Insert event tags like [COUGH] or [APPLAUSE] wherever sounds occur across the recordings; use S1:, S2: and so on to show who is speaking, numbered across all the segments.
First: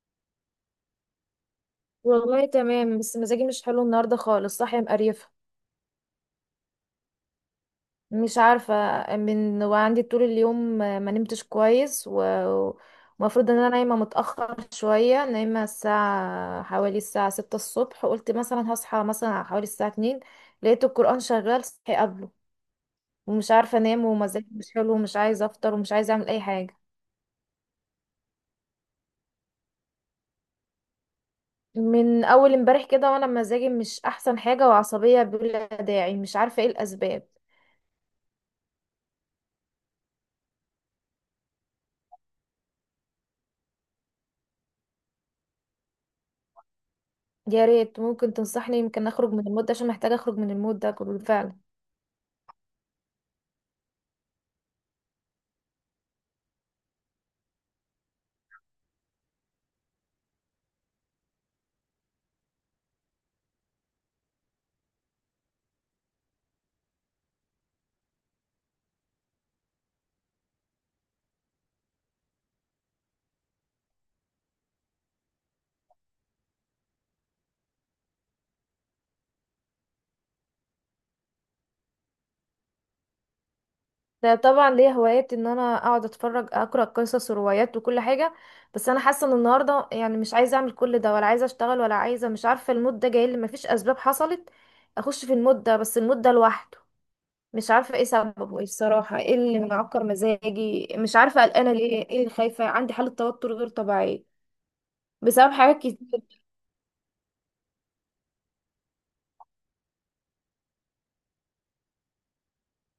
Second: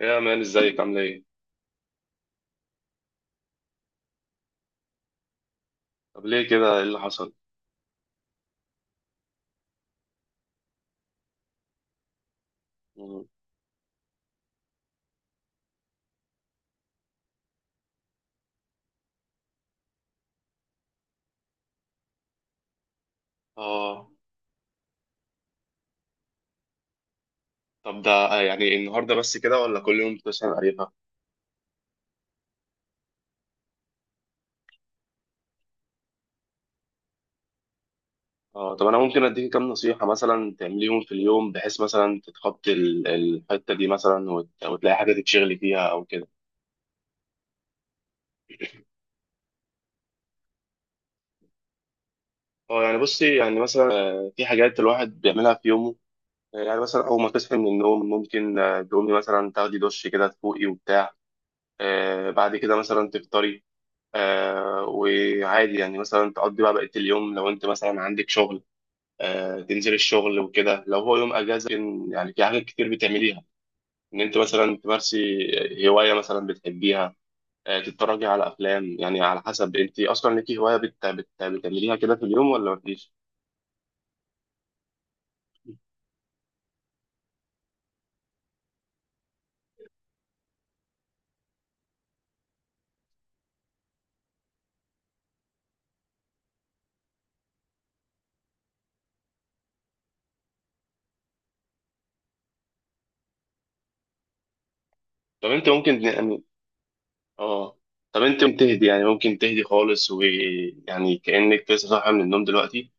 S1: يا مان، ازيك عامل ايه؟
S2: والله تمام، بس مزاجي مش حلو النهارده خالص. صاحيه مقريفه.
S1: طب ليه كده؟ ايه اللي حصل؟
S2: مش عارفه. من وعندي طول اليوم ما نمتش كويس
S1: مم.
S2: ومفروض ان انا نايمه متاخر شويه. نايمه الساعه حوالي الساعه 6 الصبح، قلت مثلا هصحى مثلا على حوالي الساعه 2. لقيت القران شغال صحي قبله، ومش عارفه انام،
S1: اه،
S2: ومزاجي مش حلو، ومش عايزه افطر، ومش عايزه اعمل اي حاجه.
S1: طب ده يعني النهارده بس كده، ولا كل يوم بتسأل قريبها؟
S2: من اول امبارح كده وانا مزاجي مش احسن حاجه، وعصبيه بلا داعي مش عارفه ايه الاسباب.
S1: اه، طب انا ممكن اديك كام نصيحة مثلا تعمليهم في اليوم، بحيث مثلا تتخطي الحتة دي، مثلا وتلاقي حاجة تتشغلي فيها او كده.
S2: يا ريت ممكن تنصحني، يمكن اخرج من المود ده، عشان محتاجه اخرج من المود ده كله فعلا.
S1: اه، يعني بصي، يعني مثلا في حاجات الواحد بيعملها في يومه. يعني مثلا اول ما تصحي من النوم، ممكن تقومي مثلا تاخدي دش كده، تفوقي وبتاع. بعد كده مثلا تفطري. وعادي، يعني مثلا تقضي بقى بقية اليوم لو انت مثلا عندك شغل. تنزل الشغل وكده. لو هو يوم اجازة، ممكن يعني في حاجات كتير بتعمليها، ان انت مثلا تمارسي هواية مثلا بتحبيها. تتفرجي على افلام، يعني على حسب انت اصلا ليكي هواية بتعمليها كده في اليوم ولا مفيش.
S2: ده طبعا ليا هوايات ان انا اقعد اتفرج اقرا قصص وروايات وكل حاجه، بس انا حاسه ان النهارده يعني مش عايزه اعمل كل ده، ولا عايزه اشتغل، ولا عايزه، مش عارفه. المود ده جاي لي مفيش اسباب حصلت. اخش في المود ده، بس المود ده لوحده مش عارفه ايه سببه، ايه الصراحه ايه اللي معكر مزاجي، مش عارفه قلقانه ليه، ايه اللي خايفه، عندي حاله توتر غير طبيعيه
S1: طب
S2: بسبب
S1: انت
S2: حاجات
S1: ممكن
S2: كتير.
S1: يعني اه طب انت ممكن تهدي، يعني ممكن تهدي خالص، ويعني كأنك لسه صاحية من النوم دلوقتي.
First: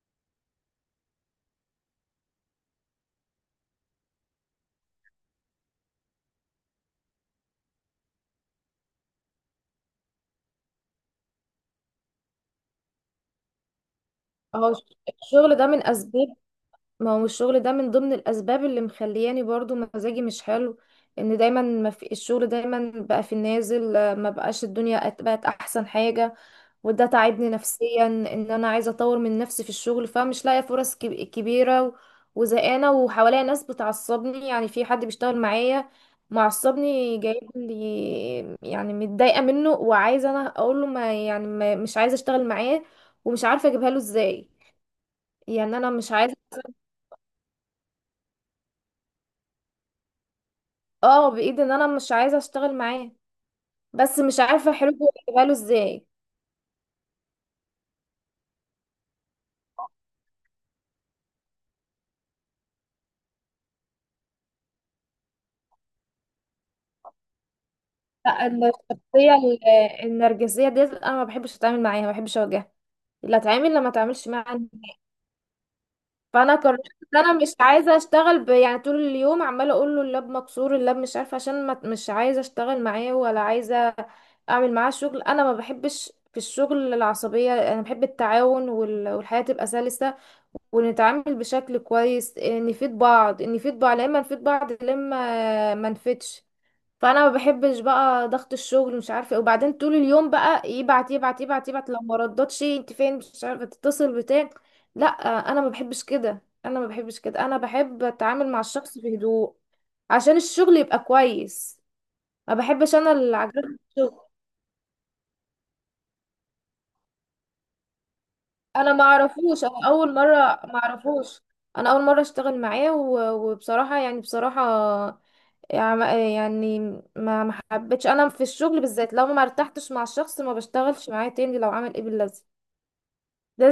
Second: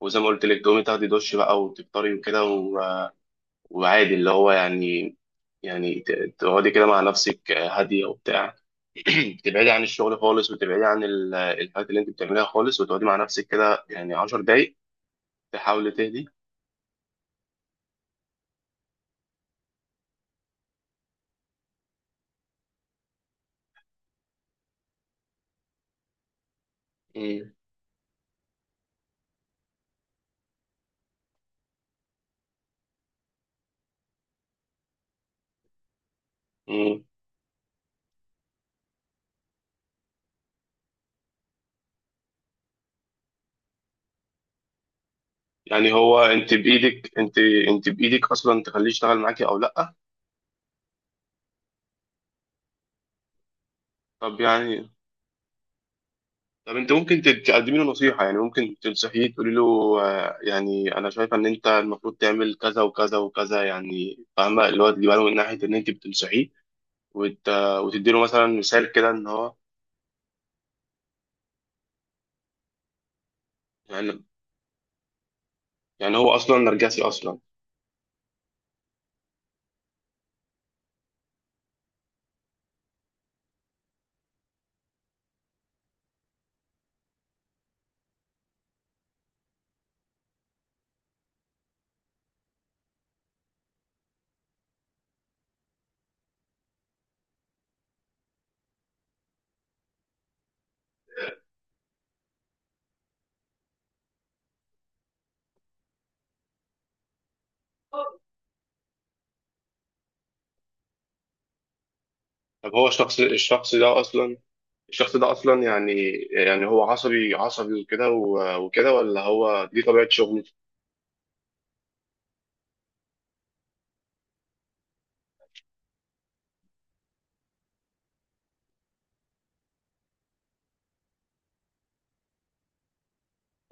S1: وزي ما قلت لك تقومي تاخدي دش بقى، وتفطري وكده. وعادي، اللي هو يعني، يعني تقعدي كده مع نفسك هادية وبتاع. [CLEARS THROAT] تبعدي عن الشغل خالص، وتبعدي عن الحاجات اللي انت بتعمليها خالص، وتقعدي مع نفسك كده يعني عشر
S2: اهو
S1: دقايق
S2: الشغل ده من
S1: تحاولي
S2: اسباب.
S1: تهدي.
S2: ما هو الشغل ده من ضمن الاسباب اللي مخلياني برضو مزاجي مش حلو. ان دايما ما في الشغل دايما بقى في النازل، ما بقاش الدنيا بقت احسن حاجة. وده تعبني
S1: مم.
S2: نفسيا ان انا عايزة اطور من نفسي في الشغل، فمش لاقية فرص كبيرة وزهقانة، وحواليا ناس بتعصبني، يعني في حد بيشتغل معايا
S1: مم.
S2: معصبني جايب لي، يعني متضايقة منه، وعايزة انا اقول له ما يعني ما مش عايزة اشتغل معاه، ومش عارفة اجيبها له ازاي. يعني انا
S1: يعني
S2: مش
S1: هو،
S2: عايزة.
S1: انت بإيدك اصلا تخليه يشتغل معاكي او لا.
S2: اه بايد ان انا مش عايزه اشتغل معاه، بس مش
S1: طب
S2: عارفه
S1: يعني
S2: حلوه اجيبها له ازاي.
S1: طب انت ممكن تقدمي له نصيحة، يعني ممكن تنصحيه، تقولي له يعني انا شايفة ان انت المفروض تعمل كذا وكذا وكذا، يعني فاهمة، اللي هو تجيبها له من ناحية ان انت بتنصحيه. وت... وتدي له
S2: لا
S1: مثلا مثال كده ان
S2: الشخصيه،
S1: هو،
S2: ال- النرجسيه ديت انا ما بحبش اتعامل معاها، ما بحبش اواجهها اللي اتعامل لما
S1: يعني
S2: اتعاملش معاها نهائي.
S1: يعني هو
S2: فانا
S1: اصلا
S2: قررت
S1: نرجسي
S2: ان انا
S1: اصلا.
S2: مش عايزه اشتغل، يعني طول اليوم عماله اقول له اللاب مكسور، اللاب مش عارفه، عشان ما... مش عايزه اشتغل معاه، ولا عايزه اعمل معاه شغل. انا ما بحبش في الشغل العصبيه، انا بحب التعاون والحياه تبقى سلسه، ونتعامل بشكل كويس. نفيد بعض نفيد بعض لما نفيد بعض لما ما نفيدش. فانا ما بحبش بقى ضغط الشغل مش عارفه إيه. وبعدين طول اليوم بقى يبعت يبعت يبعت يبعت، لو ما ردتش انت فين مش عارفه تتصل بتاع. لا، انا ما بحبش كده، انا ما بحبش كده، انا بحب اتعامل مع الشخص بهدوء عشان الشغل يبقى كويس، ما
S1: طب هو
S2: بحبش انا
S1: الشخص
S2: اللي
S1: الشخص
S2: عجبت
S1: ده
S2: الشغل.
S1: اصلا، الشخص ده اصلا يعني يعني هو عصبي، عصبي وكده وكده،
S2: انا ما
S1: ولا
S2: اعرفوش،
S1: هو دي
S2: انا
S1: طبيعة
S2: اول مره
S1: شغله؟
S2: ما اعرفوش، انا اول مره اشتغل معاه وبصراحه، يعني بصراحه، يعني ما حبيتش انا في الشغل بالذات لو ما ارتحتش مع الشخص ما بشتغلش معاه تاني لو عمل ايه باللازم.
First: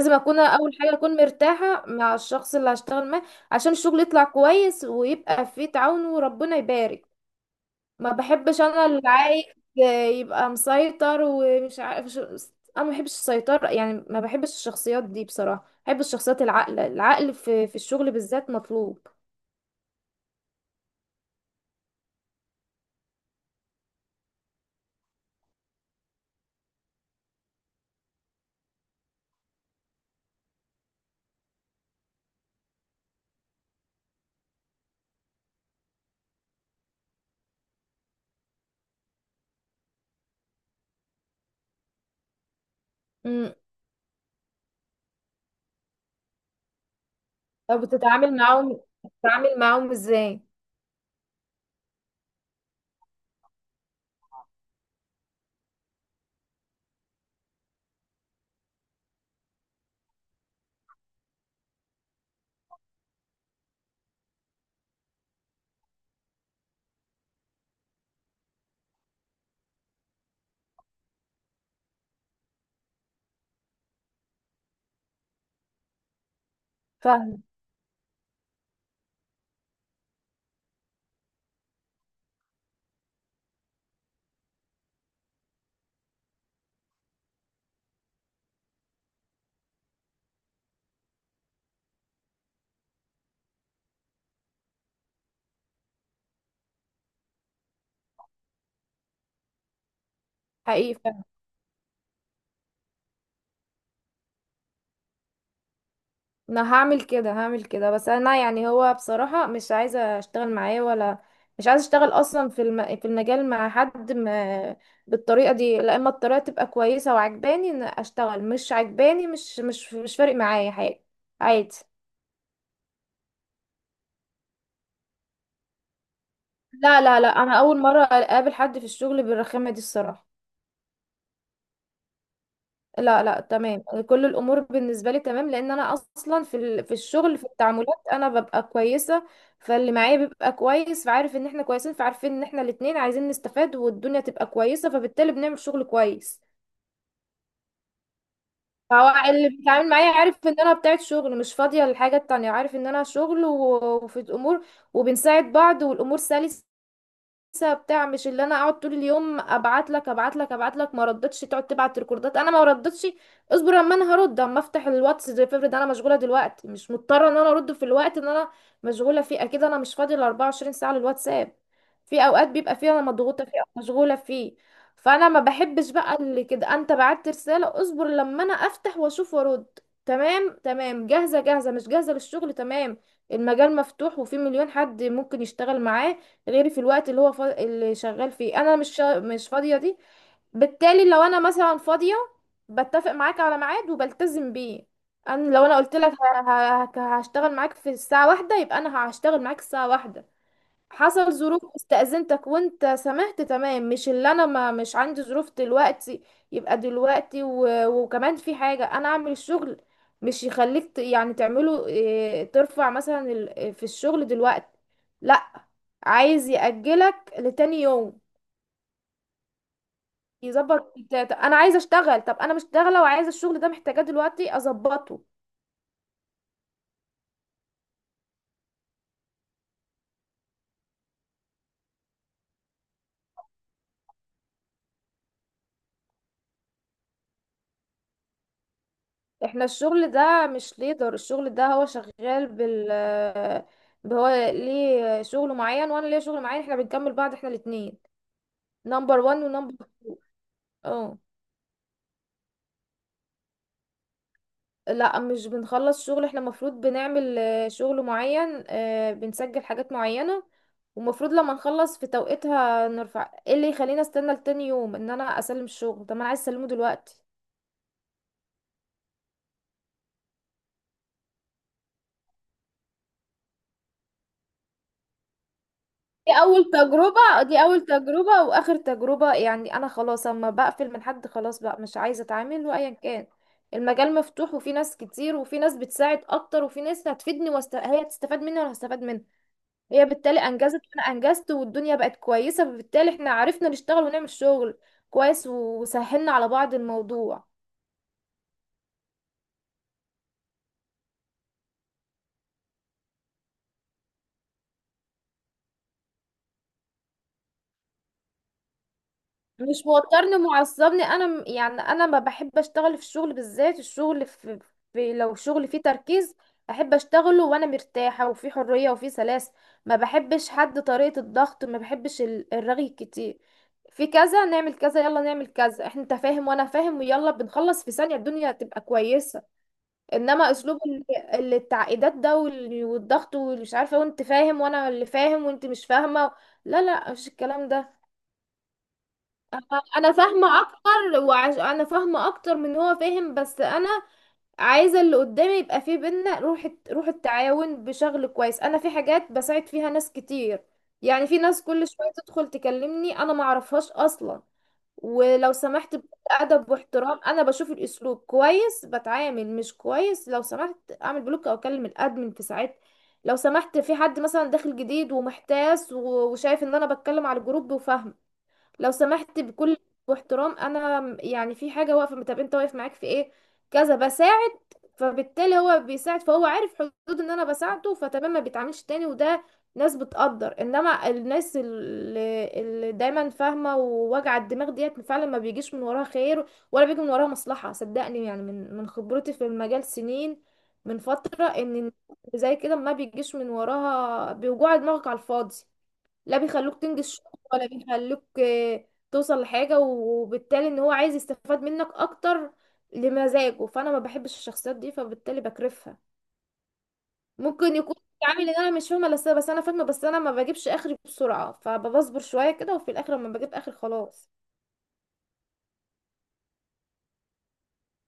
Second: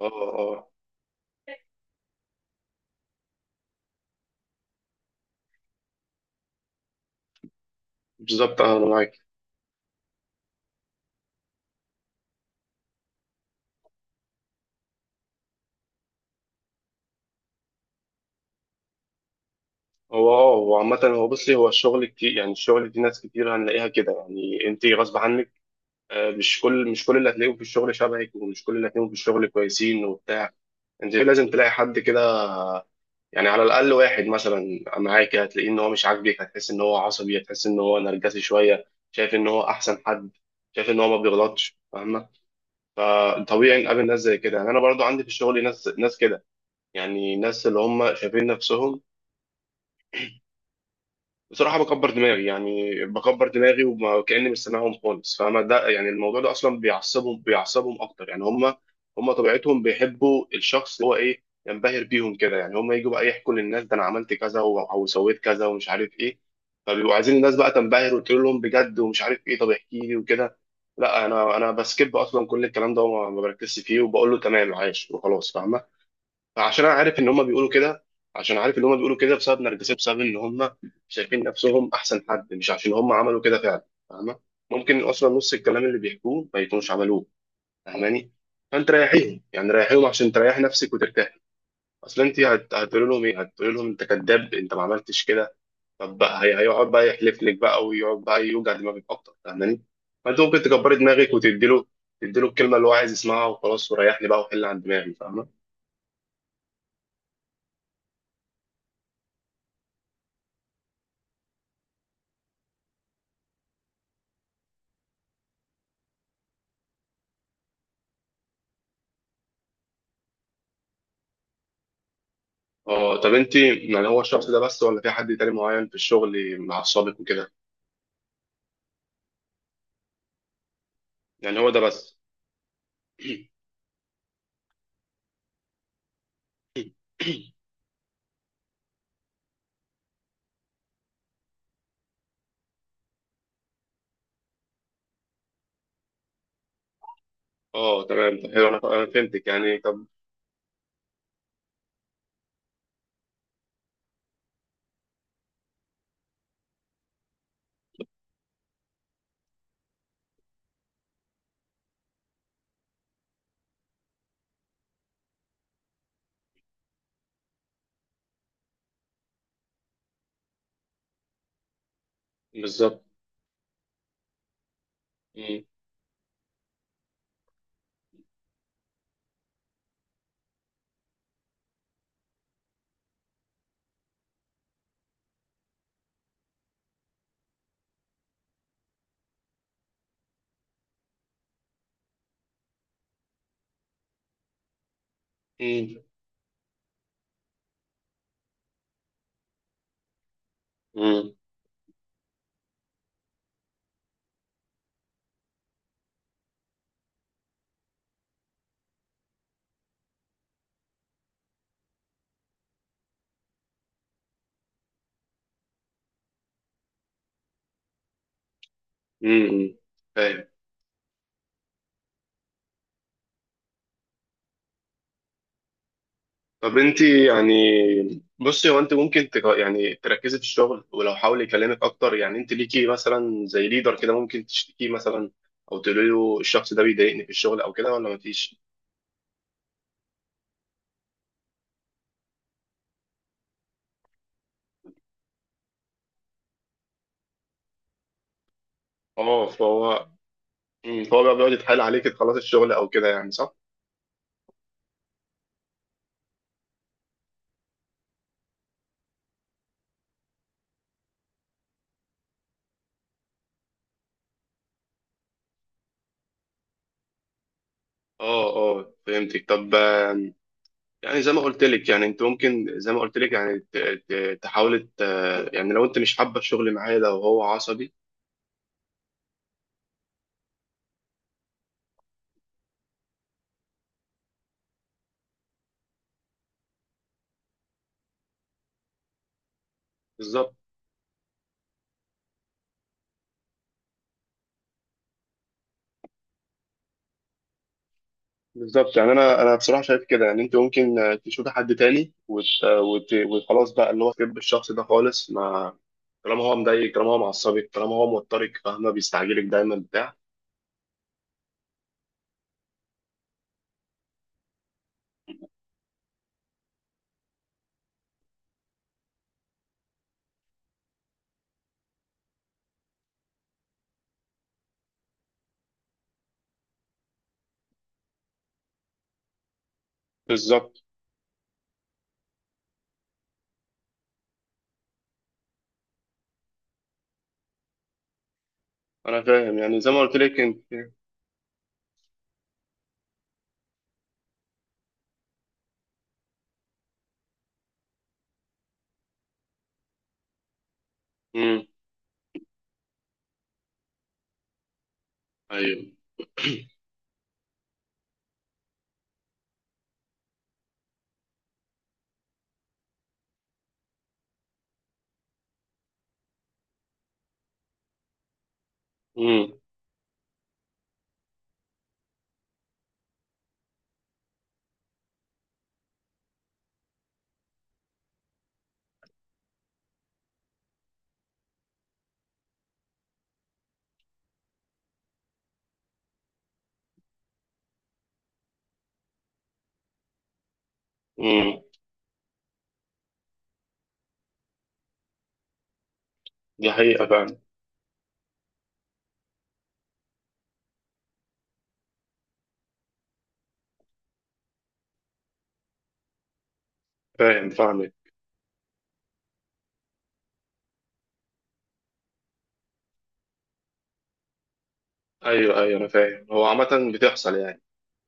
S1: اه،
S2: اكون
S1: اه،
S2: اول حاجه اكون مرتاحه مع الشخص اللي هشتغل معاه عشان الشغل يطلع كويس، ويبقى فيه تعاون، وربنا يبارك. ما
S1: بالظبط،
S2: بحبش
S1: انا
S2: انا اللي
S1: معاك.
S2: عايز يبقى مسيطر ومش عارف انا ما بحبش السيطره، يعني ما بحبش الشخصيات دي بصراحه، بحب الشخصيات العاقله، العقل في في الشغل بالذات مطلوب.
S1: هو اه هو عامة هو بصي هو الشغل كتير، يعني الشغل دي ناس كتير هنلاقيها كده، يعني انت غصب عنك. مش كل اللي هتلاقيهم في الشغل شبهك، ومش كل اللي هتلاقيهم في الشغل كويسين وبتاع. انت لازم تلاقي حد كده. يعني على الاقل واحد مثلا معاك هتلاقيه ان هو مش عاجبك، هتحس ان هو عصبي، هتحس ان هو نرجسي شويه، شايف ان هو احسن حد، شايف ان هو ما بيغلطش، فاهمه.
S2: امم.
S1: طبيعي نقابل ناس زي كده، يعني انا برضو عندي في الشغل ناس، ناس كده. يعني ناس اللي
S2: طب
S1: هم
S2: بتتعامل
S1: شايفين
S2: معاهم
S1: نفسهم.
S2: بتتعامل معاهم ازاي؟
S1: بصراحة بكبر دماغي، يعني بكبر دماغي وكأني مش سامعهم خالص، فاهمة ده؟ يعني الموضوع ده أصلا بيعصبهم، بيعصبهم أكتر. يعني هم طبيعتهم بيحبوا الشخص اللي هو إيه، ينبهر بيهم كده. يعني هم يجوا بقى يحكوا للناس، ده أنا عملت كذا أو سويت كذا ومش عارف إيه. فبيبقوا عايزين الناس بقى تنبهر وتقول لهم بجد ومش عارف إيه، طب احكي لي وكده. لا، أنا بسكيب أصلا كل الكلام ده، وما ما بركزش فيه، وبقول له تمام عايش وخلاص، فاهمة؟ عشان انا عارف ان هم بيقولوا كده، عشان عارف ان هم بيقولوا كده بسبب نرجسي، بسبب ان هم شايفين نفسهم احسن حد، مش عشان هم عملوا كده فعلا، فاهمه؟ ممكن اصلا نص الكلام اللي بيحكوه ما يكونوش عملوه، فاهماني؟ فانت ريحيهم، يعني ريحيهم عشان تريح نفسك وترتاح. اصل انت هتقول لهم ايه؟ هتقول لهم انت كذاب، انت ما عملتش كده؟ طب بقى هيقعد بقى يحلف لك بقى، ويقعد بقى يوجع دماغك اكتر، فاهماني؟ فانت ممكن
S2: حقيقي
S1: تكبري
S2: فعلا.
S1: دماغك وتديله الكلمه اللي هو عايز يسمعها، وخلاص وريحني بقى وحل عن دماغي، فاهمه؟
S2: انا هعمل كده هعمل كده، بس انا يعني هو بصراحة مش عايزة اشتغل معاه، ولا مش عايزة اشتغل اصلا في في المجال مع حد، ما... بالطريقة دي. لا، اما الطريقة تبقى كويسة وعجباني ان اشتغل، مش عجباني مش فارق معايا حاجة. عادي.
S1: اه، طب انت يعني هو الشخص ده بس، ولا في حد تاني معين في الشغل
S2: لا
S1: معصبك
S2: لا لا،
S1: وكده؟
S2: انا اول مرة اقابل حد في الشغل بالرخامة دي الصراحة.
S1: يعني هو ده بس.
S2: لا لا
S1: [CLEARS THROAT]
S2: تمام. كل الامور بالنسبه لي تمام لان انا اصلا في في الشغل في التعاملات انا ببقى كويسه، فاللي معايا بيبقى كويس، فعارف ان احنا كويسين، فعارفين ان احنا الاتنين عايزين نستفاد، والدنيا تبقى كويسه، فبالتالي بنعمل شغل كويس.
S1: اه، تمام، طب حلو، انا
S2: فهو
S1: فهمتك
S2: اللي
S1: يعني.
S2: بيتعامل
S1: طب
S2: معايا عارف ان انا بتاعت شغل مش فاضيه للحاجه التانية، عارف ان انا شغل وفي الامور، وبنساعد بعض، والامور سلسه لسه بتاع. مش اللي انا اقعد طول اليوم ابعت لك ابعت لك ابعت لك، ما ردتش تقعد تبعت ريكوردات، انا ما ردتش اصبر اما انا هرد، اما افتح الواتس زي فيفرد. انا مشغوله دلوقتي، مش مضطره ان انا ارد في الوقت ان انا مشغوله فيه. اكيد انا مش فاضيه ال 24 ساعه للواتساب. في اوقات بيبقى فيها
S1: بالظبط.
S2: انا مضغوطه فيه او مشغوله فيه. فانا ما
S1: مم.
S2: بحبش بقى اللي كده انت بعت رساله اصبر لما انا افتح واشوف وارد. تمام تمام، جاهزه جاهزه، مش جاهزه للشغل، تمام. المجال مفتوح، وفي مليون حد ممكن يشتغل معاه غير في الوقت اللي هو اللي شغال فيه انا مش مش فاضية دي. بالتالي لو انا مثلا فاضية، بتفق معاك على ميعاد وبلتزم بيه. انا لو انا قلت
S1: مم.
S2: لك هشتغل معاك في الساعة واحدة، يبقى انا هشتغل معاك الساعة واحدة.
S1: مم.
S2: حصل ظروف استأذنتك وانت سمحت تمام، مش اللي انا ما مش عندي ظروف دلوقتي يبقى دلوقتي، وكمان في حاجة انا اعمل الشغل مش يخليك يعني تعمله إيه، ترفع مثلا في الشغل دلوقتي. لا، عايز يأجلك لتاني يوم،
S1: مم. فاهم.
S2: يظبط انا عايزه اشتغل، طب انا مش شغاله، وعايزه الشغل ده محتاجاه دلوقتي اظبطه.
S1: طب انت يعني، بصي هو، انت ممكن يعني تركزي في الشغل، ولو حاول يكلمك اكتر، يعني انت ليكي مثلا زي ليدر كده، ممكن تشتكيه مثلا، او تقولي له الشخص ده بيضايقني في الشغل او كده، ولا مفيش.
S2: احنا الشغل ده مش ليدر، الشغل ده هو شغال بال، هو ليه شغل معين وانا ليا شغل معين، احنا بنكمل بعض، احنا الاتنين نمبر وان
S1: اه
S2: ونمبر
S1: فهو.
S2: تو.
S1: مم.
S2: اه
S1: فهو بقى بيقعد يتحايل عليك تخلصي الشغل او كده، يعني صح؟
S2: لا مش بنخلص شغل، احنا المفروض بنعمل شغل معين، بنسجل حاجات معينة، ومفروض لما نخلص في توقيتها نرفع، ايه اللي يخليني استنى لتاني يوم ان انا اسلم الشغل، طب ما انا عايز اسلمه دلوقتي.
S1: اه، اه، فهمتك. طب يعني زي ما قلت لك، يعني انت ممكن، زي ما قلت لك يعني تحاول، يعني لو انت مش
S2: دي
S1: حابه
S2: اول
S1: الشغل معايا ده، وهو
S2: تجربة، دي اول
S1: عصبي.
S2: تجربة واخر تجربة، يعني انا خلاص اما بقفل من حد خلاص بقى مش عايزة اتعامل وايا كان. المجال مفتوح، وفي ناس كتير، وفي ناس بتساعد اكتر، وفي ناس هتفيدني، هي هتستفاد مني وانا هستفاد منها. هي بالتالي
S1: بالظبط.
S2: انجزت وانا انجزت، والدنيا بقت كويسة، فبالتالي احنا عرفنا نشتغل ونعمل شغل كويس، وسهلنا على بعض الموضوع.
S1: بالظبط. يعني انا بصراحه شايف كده، يعني انت ممكن تشوفي حد تاني وخلاص بقى، اللي هو تحب الشخص ده خالص ما، طالما هو مضايقك، طالما هو معصبك، طالما هو موترك، فاهمه، بيستعجلك دايما
S2: مش
S1: بتاع
S2: موترني معصبني، انا يعني انا ما بحب اشتغل في الشغل بالذات. الشغل في، في لو شغل فيه تركيز احب اشتغله وانا مرتاحه، وفي حريه، وفي سلاسه. ما بحبش حد طريقه الضغط، ما بحبش الرغي كتير في كذا نعمل كذا يلا نعمل كذا، احنا انت فاهم وانا فاهم ويلا بنخلص في ثانيه الدنيا تبقى كويسه. انما
S1: بالظبط،
S2: اسلوب التعقيدات ده والضغط واللي مش عارفه وانت فاهم وانا اللي فاهم وانت مش فاهمه. لا لا مش الكلام ده.
S1: انا فاهم، يعني زي ما
S2: انا
S1: قلت لك
S2: فاهمه
S1: انت.
S2: اكتر، انا فاهمه اكتر من هو فاهم، بس انا عايزه اللي قدامي يبقى فيه بينا روح روح التعاون بشغل كويس. انا في حاجات بساعد فيها ناس كتير، يعني في ناس
S1: امم.
S2: كل شويه تدخل تكلمني انا ما اعرفهاش اصلا، ولو
S1: ايوه.
S2: سمحت بأدب
S1: [CLEARS THROAT]
S2: واحترام، انا بشوف الاسلوب كويس بتعامل، مش كويس لو سمحت اعمل بلوك او اكلم الادمن. في ساعات لو سمحت في حد مثلا داخل جديد ومحتاس وشايف ان انا بتكلم على الجروب وفاهمه لو سمحت
S1: امم.
S2: بكل واحترام، انا يعني في حاجه واقفه طب انت واقف معاك في ايه كذا بساعد، فبالتالي هو بيساعد، فهو عارف حدود ان انا بساعده فتمام، ما بيتعاملش تاني. وده ناس بتقدر، انما الناس اللي دايما فاهمه ووجع الدماغ ديت فعلا ما بيجيش من وراها خير ولا بيجي من وراها مصلحه، صدقني. يعني من خبرتي في المجال سنين من فتره
S1: امم.
S2: ان زي كده ما بيجيش من وراها، بيوجع دماغك على الفاضي، لا
S1: دي
S2: بيخلوك
S1: حقيقه
S2: تنجز شغل
S1: فعلا.
S2: ولا بيخلوك توصل لحاجة، وبالتالي ان هو عايز يستفاد منك اكتر لمزاجه، فانا ما بحبش الشخصيات دي فبالتالي بكرفها.
S1: فاهم،
S2: ممكن
S1: فاهمك.
S2: يكون عامل ان انا مش فاهمة، بس انا فاهمة، بس انا ما بجيبش اخري بسرعة فبصبر شوية كده، وفي الاخر لما بجيب اخر خلاص.
S1: ايوه، ايوه، انا فاهم. هو عامة بتحصل يعني،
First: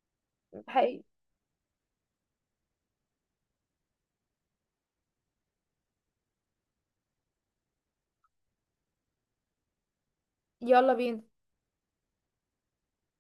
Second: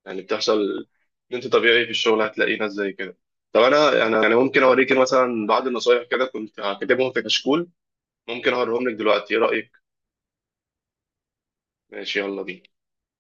S1: يعني بتحصل
S2: حقيقي
S1: ان انت طبيعي في الشغل هتلاقي ناس زي كده. طب انا يعني ممكن اوريك مثلا بعض النصايح، كده كنت كاتبهم في كشكول. ممكن اوريهم لك دلوقتي، ايه رأيك؟
S2: يلا بينا.
S1: ماشي، يلا بينا.